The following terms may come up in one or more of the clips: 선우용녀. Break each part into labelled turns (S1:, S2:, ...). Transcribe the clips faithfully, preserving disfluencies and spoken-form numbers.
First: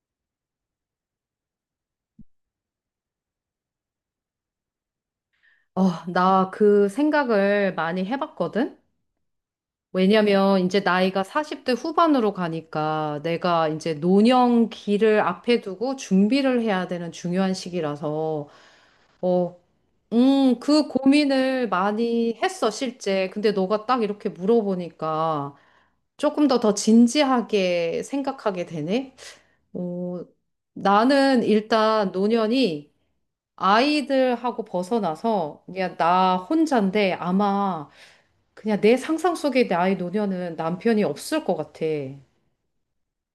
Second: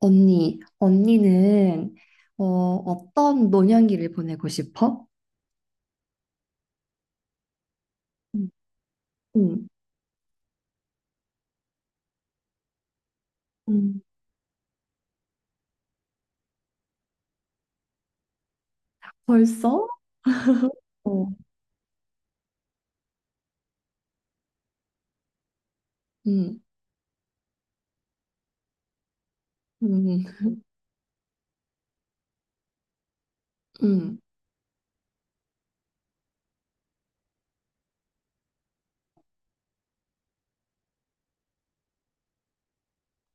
S1: 언니, 언니는 어, 어떤 노년기를 보내고 싶어?
S2: 어, 나 그 생각을 많이
S1: 음.
S2: 해봤거든?
S1: 응.
S2: 왜냐면 이제 나이가 사십 대 후반으로 가니까 내가 이제
S1: 음,
S2: 노년기를 앞에 두고 준비를 해야 되는 중요한 시기라서, 어,
S1: 벌써?
S2: 음, 그
S1: 어.
S2: 고민을 많이 했어, 실제. 근데 너가 딱 이렇게 물어보니까 조금 더
S1: 응.
S2: 더 진지하게 생각하게 되네? 어,
S1: 응.
S2: 나는 일단 노년이
S1: 응.
S2: 아이들하고 벗어나서 그냥 나 혼자인데 아마 그냥 내 상상 속의 나의 노년은 남편이 없을 것 같아.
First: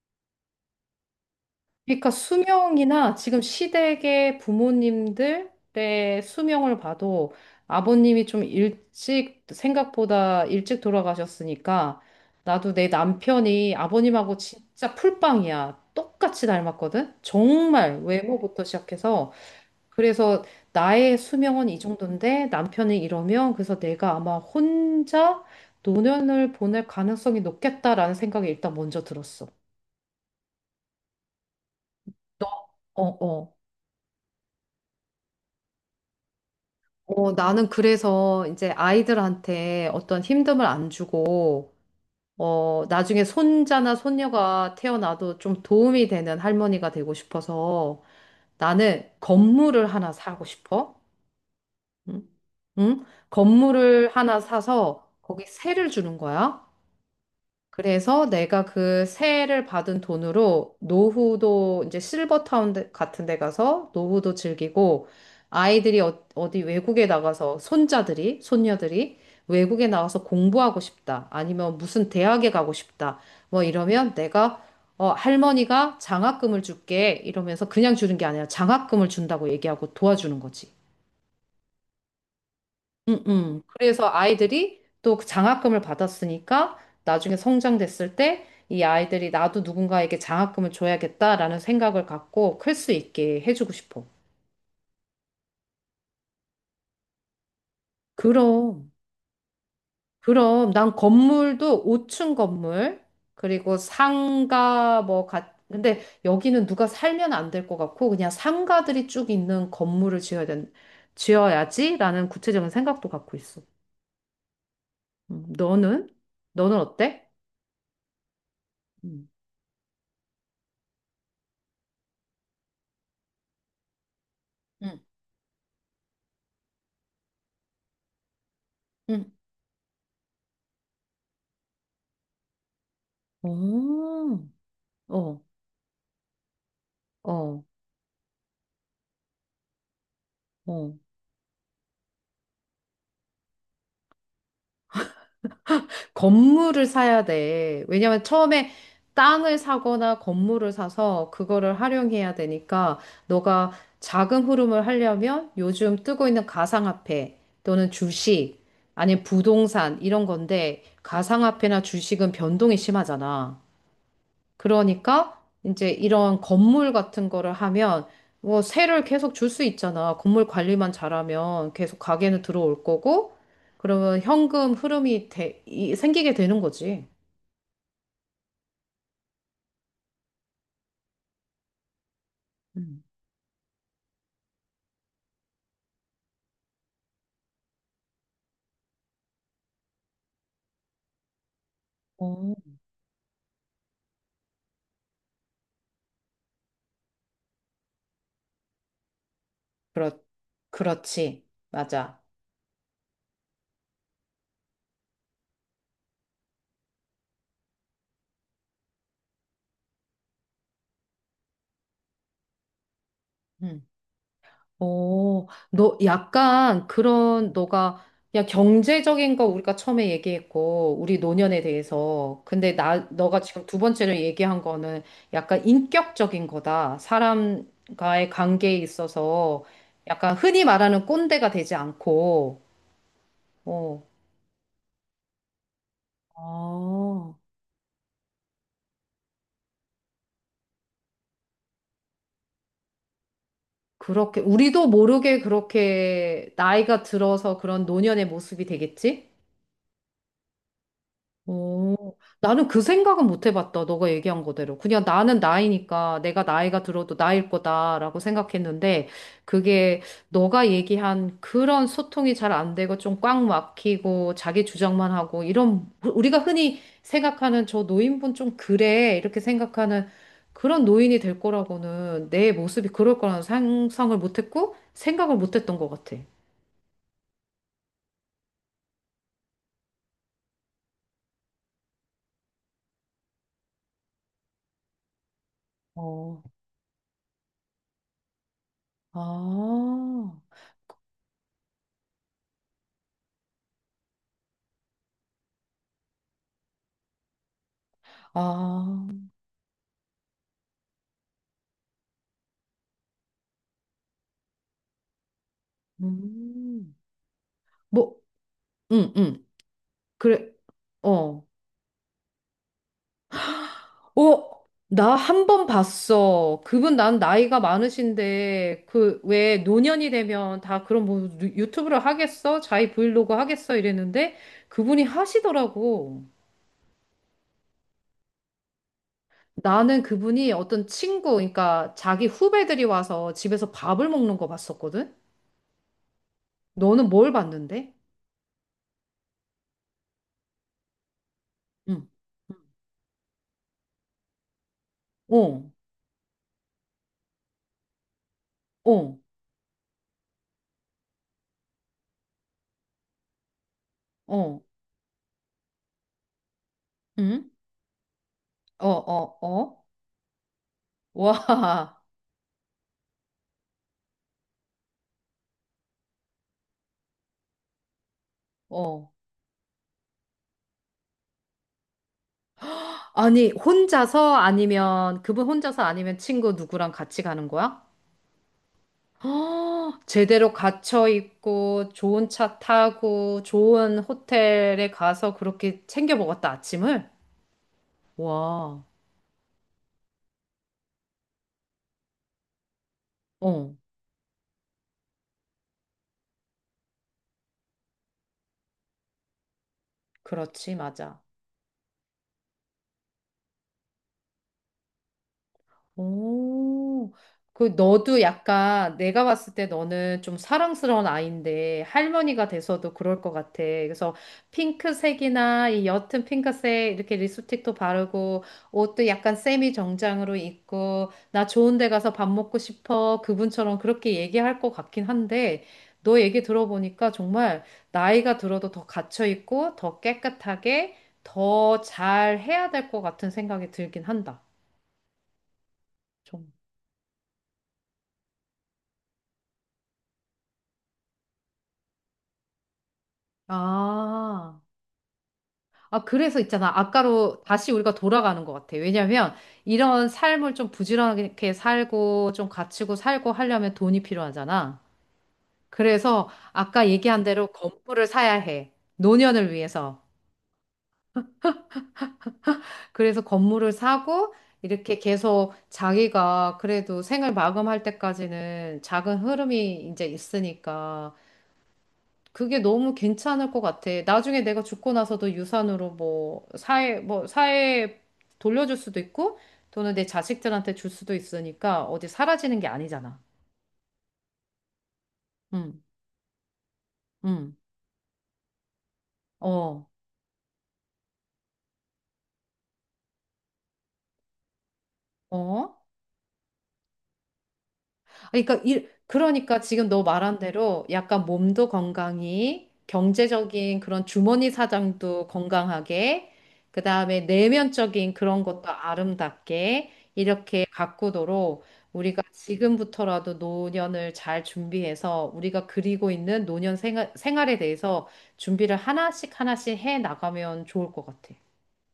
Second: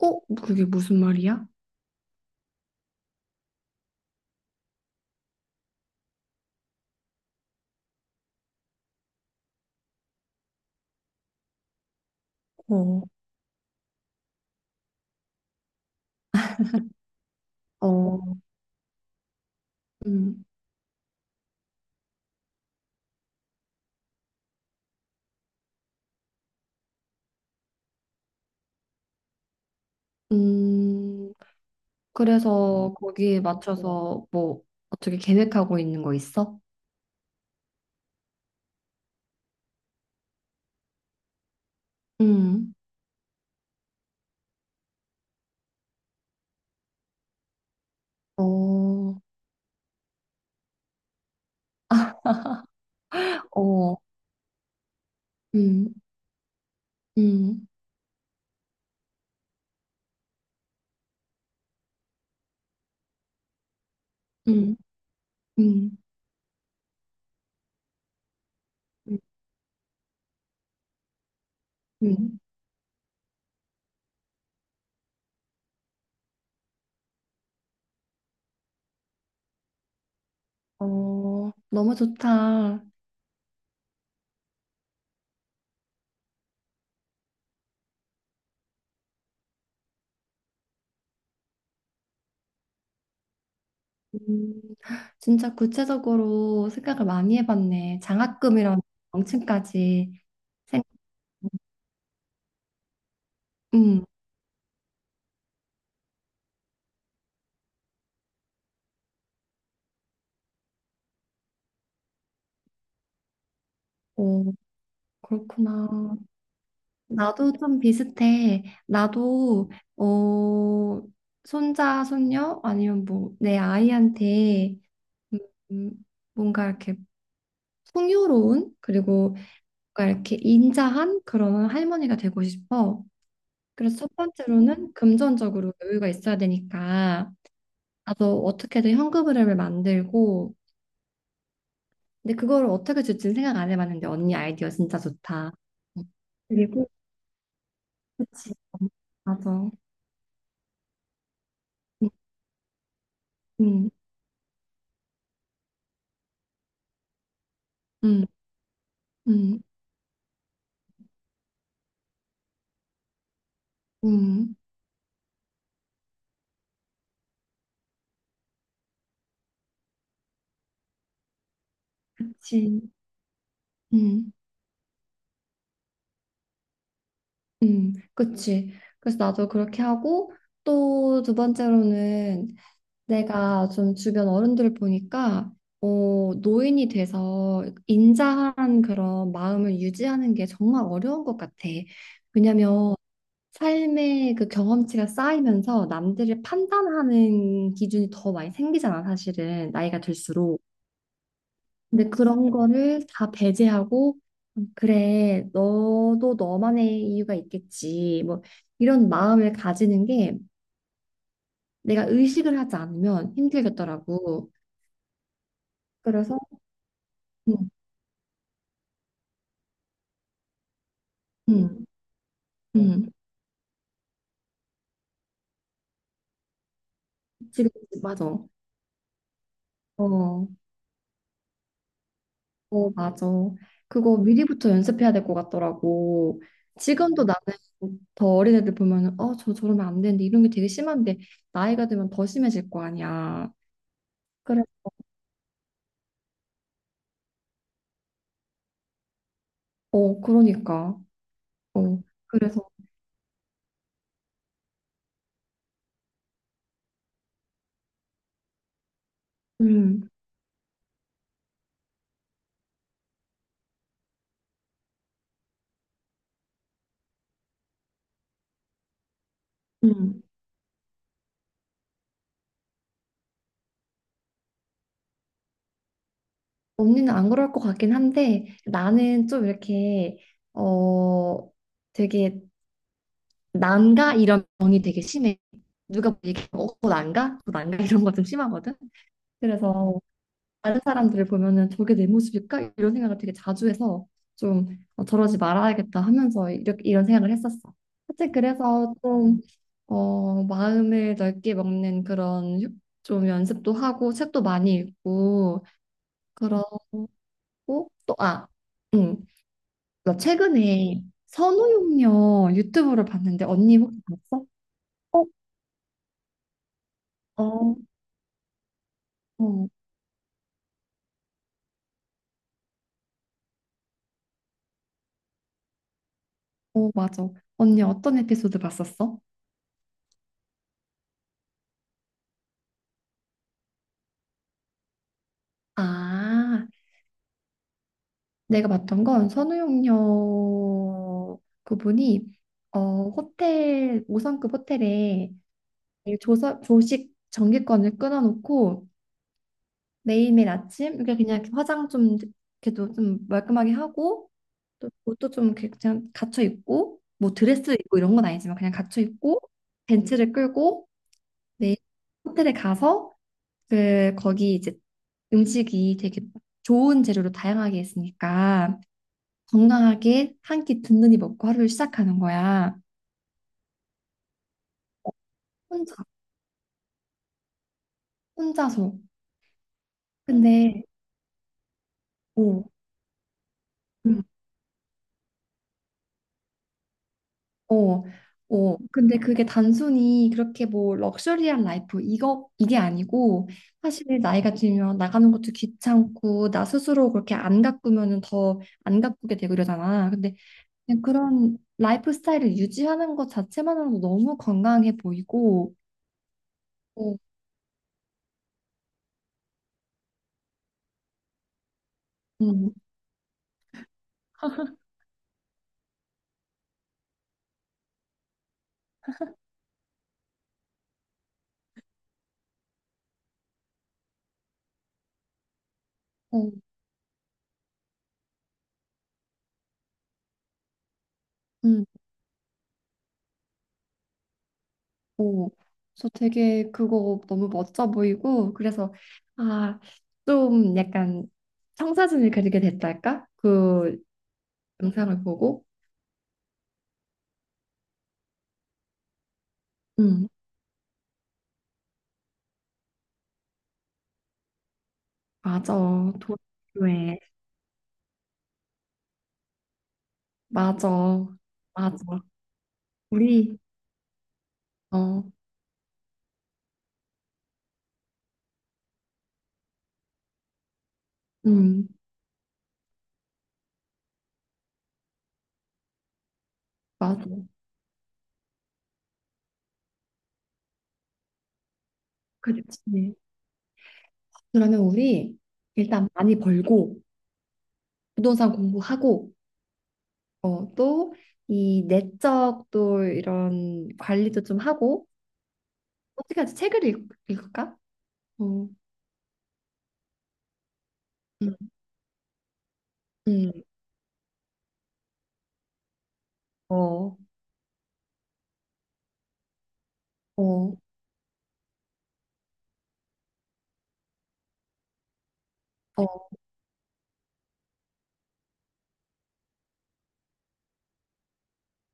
S1: 어, 그게 무슨 말이야?
S2: 그러니까 수명이나 지금 시댁의 부모님들의 수명을 봐도 아버님이 좀 일찍, 생각보다 일찍 돌아가셨으니까 나도 내
S1: 어.
S2: 남편이 아버님하고 진짜 풀빵이야. 똑같이 닮았거든? 정말
S1: 어.
S2: 외모부터 시작해서. 그래서
S1: 음.
S2: 나의 수명은 이 정도인데 남편이 이러면 그래서 내가 아마 혼자 노년을 보낼 가능성이 높겠다라는 생각이 일단 먼저 들었어.
S1: 음. 그래서
S2: 어,
S1: 거기에
S2: 어.
S1: 맞춰서 뭐 어떻게 계획하고 있는 거 있어?
S2: 어, 나는 그래서 이제 아이들한테 어떤 힘듦을 안 주고,
S1: 음.
S2: 어, 나중에 손자나 손녀가 태어나도 좀 도움이 되는 할머니가 되고 싶어서 나는
S1: 어.
S2: 건물을 하나 사고 싶어. 응? 응?
S1: 어.
S2: 건물을 하나 사서 거기 세를
S1: 음.
S2: 주는 거야.
S1: 음.
S2: 그래서 내가 그 세를 받은 돈으로 노후도 이제 실버타운 데- 같은 데 가서 노후도
S1: 음.
S2: 즐기고
S1: 음.
S2: 아이들이 어, 어디 외국에 나가서 손자들이, 손녀들이
S1: 음.
S2: 외국에 나가서 공부하고 싶다. 아니면 무슨
S1: 음.
S2: 대학에 가고 싶다. 뭐 이러면 내가 어, 할머니가 장학금을 줄게. 이러면서 그냥 주는 게 아니라 장학금을 준다고 얘기하고 도와주는 거지.
S1: 어, 너무 좋다.
S2: 음, 음. 그래서 아이들이 또그 장학금을 받았으니까 나중에 성장됐을 때 이 아이들이 나도 누군가에게 장학금을 줘야겠다라는 생각을 갖고 클 수 있게 해주고 싶어.
S1: 음. 진짜 구체적으로 생각을 많이 해봤네. 장학금이랑
S2: 그럼,
S1: 명칭까지
S2: 그럼
S1: 생각.
S2: 난 건물도 오 층 건물, 그리고
S1: 음.
S2: 상가 뭐 같, 근데 여기는 누가 살면 안 될 것 같고 그냥 상가들이 쭉 있는 건물을 지어야 된, 지어야지라는 구체적인 생각도 갖고 있어.
S1: 어,
S2: 음, 너는?
S1: 그렇구나.
S2: 너는 어때?
S1: 나도 좀 비슷해.
S2: 응,
S1: 나도, 어, 손자, 손녀, 아니면 뭐, 내 아이한테, 음, 음, 뭔가 이렇게 풍요로운,
S2: 응.
S1: 그리고 뭔가 이렇게 인자한 그런 할머니가 되고 싶어. 그래서 첫
S2: 어,
S1: 번째로는
S2: 어,
S1: 금전적으로 여유가 있어야 되니까.
S2: 어,
S1: 나도 어떻게든 현금 흐름을 만들고,
S2: 어.
S1: 근데 그거를 어떻게 줄지는 생각 안 해봤는데 언니 아이디어 진짜 좋다. 응.
S2: 건물을
S1: 그리고
S2: 사야 돼. 왜냐면
S1: 그치
S2: 처음에 땅을
S1: 맞아.
S2: 사거나 건물을 사서 그거를 활용해야 되니까 너가
S1: 응응응응응.
S2: 자금 흐름을 하려면 요즘 뜨고 있는 가상화폐 또는 주식 아니면 부동산 이런 건데 가상화폐나 주식은 변동이 심하잖아. 그러니까 이제 이런 건물 같은 거를 하면 뭐 세를 계속 줄 수 있잖아. 건물 관리만 잘하면 계속 가게는 들어올
S1: 그치.
S2: 거고 그러면
S1: 응응.
S2: 현금 흐름이 돼- 이- 생기게 되는 거지.
S1: 그치. 그래서 나도 그렇게 하고 또 두 번째로는
S2: 음.
S1: 내가 좀 주변 어른들을 보니까 어, 노인이 돼서 인자한 그런 마음을 유지하는 게 정말 어려운 것 같아.
S2: 어,
S1: 왜냐면 삶의 그 경험치가 쌓이면서 남들을 판단하는 기준이 더 많이 생기잖아, 사실은. 나이가
S2: 그렇,
S1: 들수록.
S2: 그렇지.
S1: 근데
S2: 맞아.
S1: 그런 거를 다 배제하고, 음, 그래, 너도 너만의 이유가 있겠지. 뭐, 이런 마음을 가지는 게 내가 의식을 하지 않으면
S2: 음.
S1: 힘들겠더라고.
S2: 어, 너
S1: 그래서.
S2: 약간 그런
S1: 음.
S2: 너가 그냥 경제적인 거 우리가 처음에 얘기했고 우리 노년에
S1: 음.
S2: 대해서 근데 나
S1: 음.
S2: 너가 지금 두 번째로 얘기한 거는 약간 인격적인 거다.
S1: 지금,
S2: 사람과의
S1: 맞아.
S2: 관계에 있어서 약간
S1: 어.
S2: 흔히 말하는 꼰대가 되지 않고
S1: 어, 맞아.
S2: 어.
S1: 그거 미리부터 연습해야 될 것 같더라고. 지금도
S2: 아,
S1: 나는 더 어린 애들 보면은, 어, 저 저러면 안 되는데, 이런 게 되게 심한데, 나이가 들면 더 심해질 거 아니야.
S2: 그렇게
S1: 그래.
S2: 우리도 모르게 그렇게 나이가 들어서 그런 노년의 모습이 되겠지?
S1: 어, 그러니까.
S2: 오,
S1: 어,
S2: 나는
S1: 그래서.
S2: 그 생각은 못 해봤다. 너가 얘기한 거대로. 그냥 나는 나이니까 내가 나이가 들어도 나일 거다라고 생각했는데 그게
S1: 음.
S2: 너가 얘기한 그런 소통이 잘 안 되고 좀 꽉 막히고 자기 주장만 하고 이런 우리가 흔히 생각하는 저 노인분 좀 그래 이렇게 생각하는
S1: 음.
S2: 그런 노인이 될 거라고는 내 모습이 그럴 거라는 상상을 못 했고 생각을 못 했던 것 같아.
S1: 언니는 안 그럴 것 같긴 한데, 나는 좀 이렇게, 어, 되게, 난가? 이런 병이 되게 심해. 누가 보기에,
S2: 어,
S1: 어, 난가? 너 난가? 이런 거 좀 심하거든? 그래서,
S2: 아,
S1: 다른 사람들을 보면은 저게 내 모습일까? 이런 생각을 되게 자주 해서 좀 어, 저러지 말아야겠다 하면서 이렇게 이런 생각을 했었어. 사실 그래서
S2: 아,
S1: 좀 어, 마음을 넓게 먹는 그런 휴- 좀 연습도 하고 책도 많이 읽고
S2: 음.
S1: 그러고 또
S2: 뭐
S1: 아.
S2: 응,
S1: 응.
S2: 응.
S1: 나
S2: 그래,
S1: 최근에
S2: 어.
S1: 선우용녀 유튜브를 봤는데 언니 혹시 봤어?
S2: 어, 나
S1: 어.
S2: 한번 봤어. 그분 난 나이가
S1: 어.
S2: 많으신데, 그, 왜
S1: 어.
S2: 노년이 되면 다 그런 뭐 유- 유튜브를 하겠어? 자기 브이로그 하겠어? 이랬는데, 그분이 하시더라고.
S1: 어, 맞아. 언니 어떤 에피소드 봤었어?
S2: 나는 그분이 어떤 친구, 그러니까 자기 후배들이 와서 집에서 밥을 먹는 거 봤었거든?
S1: 아,
S2: 너는 뭘 봤는데?
S1: 내가 봤던 건 선우용녀
S2: 응.
S1: 그분이 어 호텔 오 성급 호텔에
S2: 응.
S1: 조서, 조식 정기권을 끊어놓고
S2: 어, 어,
S1: 매일매일 아침 이렇게 그냥 이렇게 화장 좀 이렇게도 좀 말끔하게 하고
S2: 어,
S1: 또 옷도 좀 이렇게 그냥 갖춰 입고 뭐
S2: 응?
S1: 드레스 입고 이런 건 아니지만 그냥
S2: 어,
S1: 갖춰
S2: 어,
S1: 입고
S2: 어.
S1: 벤츠를 끌고
S2: 와,
S1: 매일 호텔에 가서 그 거기 이제 음식이 되게 좋은 재료로 다양하게 있으니까
S2: 어.
S1: 건강하게 한 끼 든든히 먹고 하루를 시작하는 거야.
S2: 아니, 혼자서 아니면, 그분 혼자서
S1: 혼자,
S2: 아니면 친구 누구랑 같이 가는 거야?
S1: 혼자서.
S2: 헉, 제대로
S1: 근데.
S2: 갇혀 있고, 좋은 차
S1: 어.
S2: 타고, 좋은
S1: 음.
S2: 호텔에 가서 그렇게 챙겨 먹었다, 아침을?
S1: 어. 어.
S2: 와,
S1: 근데 그게 단순히 그렇게 뭐 럭셔리한 라이프, 이거, 이게 아니고,
S2: 어,
S1: 사실 나이가 들면 나가는 것도 귀찮고, 나 스스로 그렇게 안 가꾸면은 더 안 가꾸게 되고 이러잖아. 근데
S2: 그렇지,
S1: 그냥
S2: 맞아.
S1: 그런 라이프 스타일을 유지하는 것 자체만으로도 너무 건강해 보이고,
S2: 오,
S1: 어.
S2: 그 너도 약간 내가 봤을 때 너는 좀 사랑스러운 아이인데 할머니가
S1: 음.
S2: 돼서도 그럴 것 같아. 그래서 핑크색이나 이 옅은 핑크색 이렇게 립스틱도 바르고 옷도 약간 세미 정장으로 입고 나 좋은 데 가서 밥 먹고 싶어. 그분처럼 그렇게 얘기할 것 같긴 한데 너 얘기
S1: 어.
S2: 들어보니까 정말 나이가 들어도 더 갇혀 있고 더 깨끗하게 더
S1: 음.
S2: 잘 해야 될 것 같은 생각이 들긴 한다.
S1: 어, 저
S2: 좀.
S1: 되게 그거 너무 멋져 보이고 그래서 아, 좀 약간 청사진을 그리게 됐달까? 그
S2: 아,
S1: 영상을 보고.
S2: 아, 그래서 있잖아. 아까로 다시 우리가 돌아가는 것 같아. 왜냐면 이런
S1: 음,
S2: 삶을 좀 부지런하게 살고 좀 갖추고 살고 하려면 돈이 필요하잖아.
S1: 맞아.
S2: 그래서 아까
S1: 도쿄에
S2: 얘기한 대로 건물을 사야 해. 노년을 위해서.
S1: 맞아. 맞아.
S2: 그래서
S1: 우리.
S2: 건물을 사고 이렇게
S1: 어.
S2: 계속 자기가 그래도 생을 마감할 때까지는 작은 흐름이 이제 있으니까
S1: 음.
S2: 그게 너무 괜찮을 것 같아. 나중에 내가 죽고 나서도 유산으로 뭐 사회 뭐
S1: 맞아.
S2: 사회에 돌려줄 수도 있고 또는 내 자식들한테 줄 수도 있으니까 어디 사라지는 게
S1: 그렇지.
S2: 아니잖아.
S1: 그러면 우리
S2: 응,
S1: 일단 많이 벌고
S2: 응,
S1: 부동산 공부하고
S2: 어,
S1: 어, 또 이 내적 또 이런 관리도 좀 하고
S2: 어.
S1: 어떻게 하지? 책을 읽, 읽을까?
S2: 아, 그러니까
S1: 어.
S2: 일, 그러니까 지금 너 말한 대로 약간
S1: 음.
S2: 몸도 건강히
S1: 음.
S2: 경제적인 그런 주머니 사정도 건강하게
S1: 어.
S2: 그다음에 내면적인 그런 것도 아름답게
S1: 어.
S2: 이렇게
S1: 어.
S2: 가꾸도록 우리가 지금부터라도 노년을 잘 준비해서 우리가 그리고 있는 노년 생활, 생활에 대해서 준비를 하나씩 하나씩 해 나가면 좋을 것 같아.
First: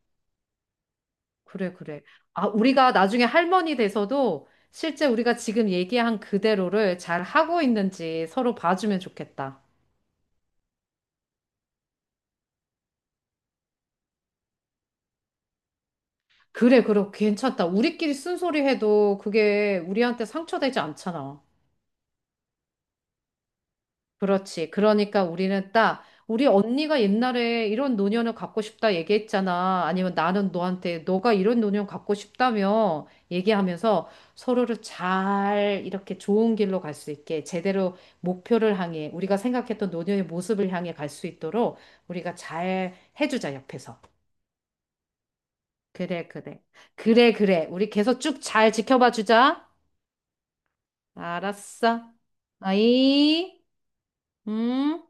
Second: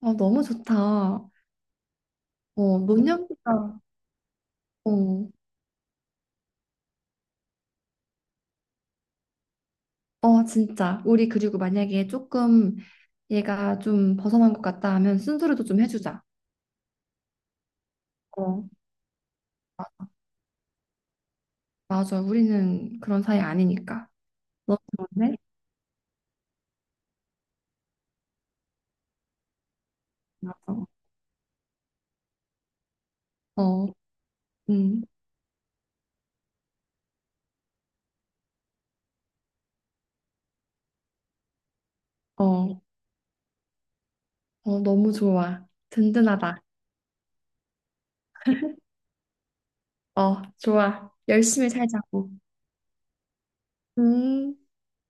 S1: 어, 너무 좋다. 어.
S2: 그래, 그래. 아, 우리가 나중에
S1: 노년보다.
S2: 할머니 돼서도 실제
S1: 어.
S2: 우리가 지금 얘기한 그대로를 잘 하고 있는지 서로 봐주면 좋겠다.
S1: 어, 진짜. 우리 그리고 만약에 조금 얘가 좀 벗어난 것 같다 하면 순소리도 좀 해주자.
S2: 그래, 그래, 괜찮다. 우리끼리 쓴소리
S1: 어.
S2: 해도 그게
S1: 마-
S2: 우리한테 상처되지 않잖아.
S1: 맞아. 우리는 그런 사이 아니니까.
S2: 그렇지.
S1: 너무
S2: 그러니까
S1: 좋은데?
S2: 우리는 딱, 우리 언니가 옛날에 이런 노년을 갖고 싶다 얘기했잖아. 아니면 나는
S1: 맞아.
S2: 너한테, 너가 이런 노년 갖고 싶다며
S1: 어.
S2: 얘기하면서 서로를
S1: 음.
S2: 잘 이렇게 좋은 길로 갈 수 있게 제대로 목표를 향해, 우리가 생각했던 노년의 모습을 향해 갈 수 있도록 우리가
S1: 어.
S2: 잘 해주자, 옆에서.
S1: 어, 너무 좋아.
S2: 그래, 그래.
S1: 든든하다.
S2: 그래, 그래. 우리 계속 쭉 잘 지켜봐 주자.
S1: 어, 좋아. 열심히
S2: 알았어.
S1: 살자고.
S2: 아이,
S1: 음.
S2: 음.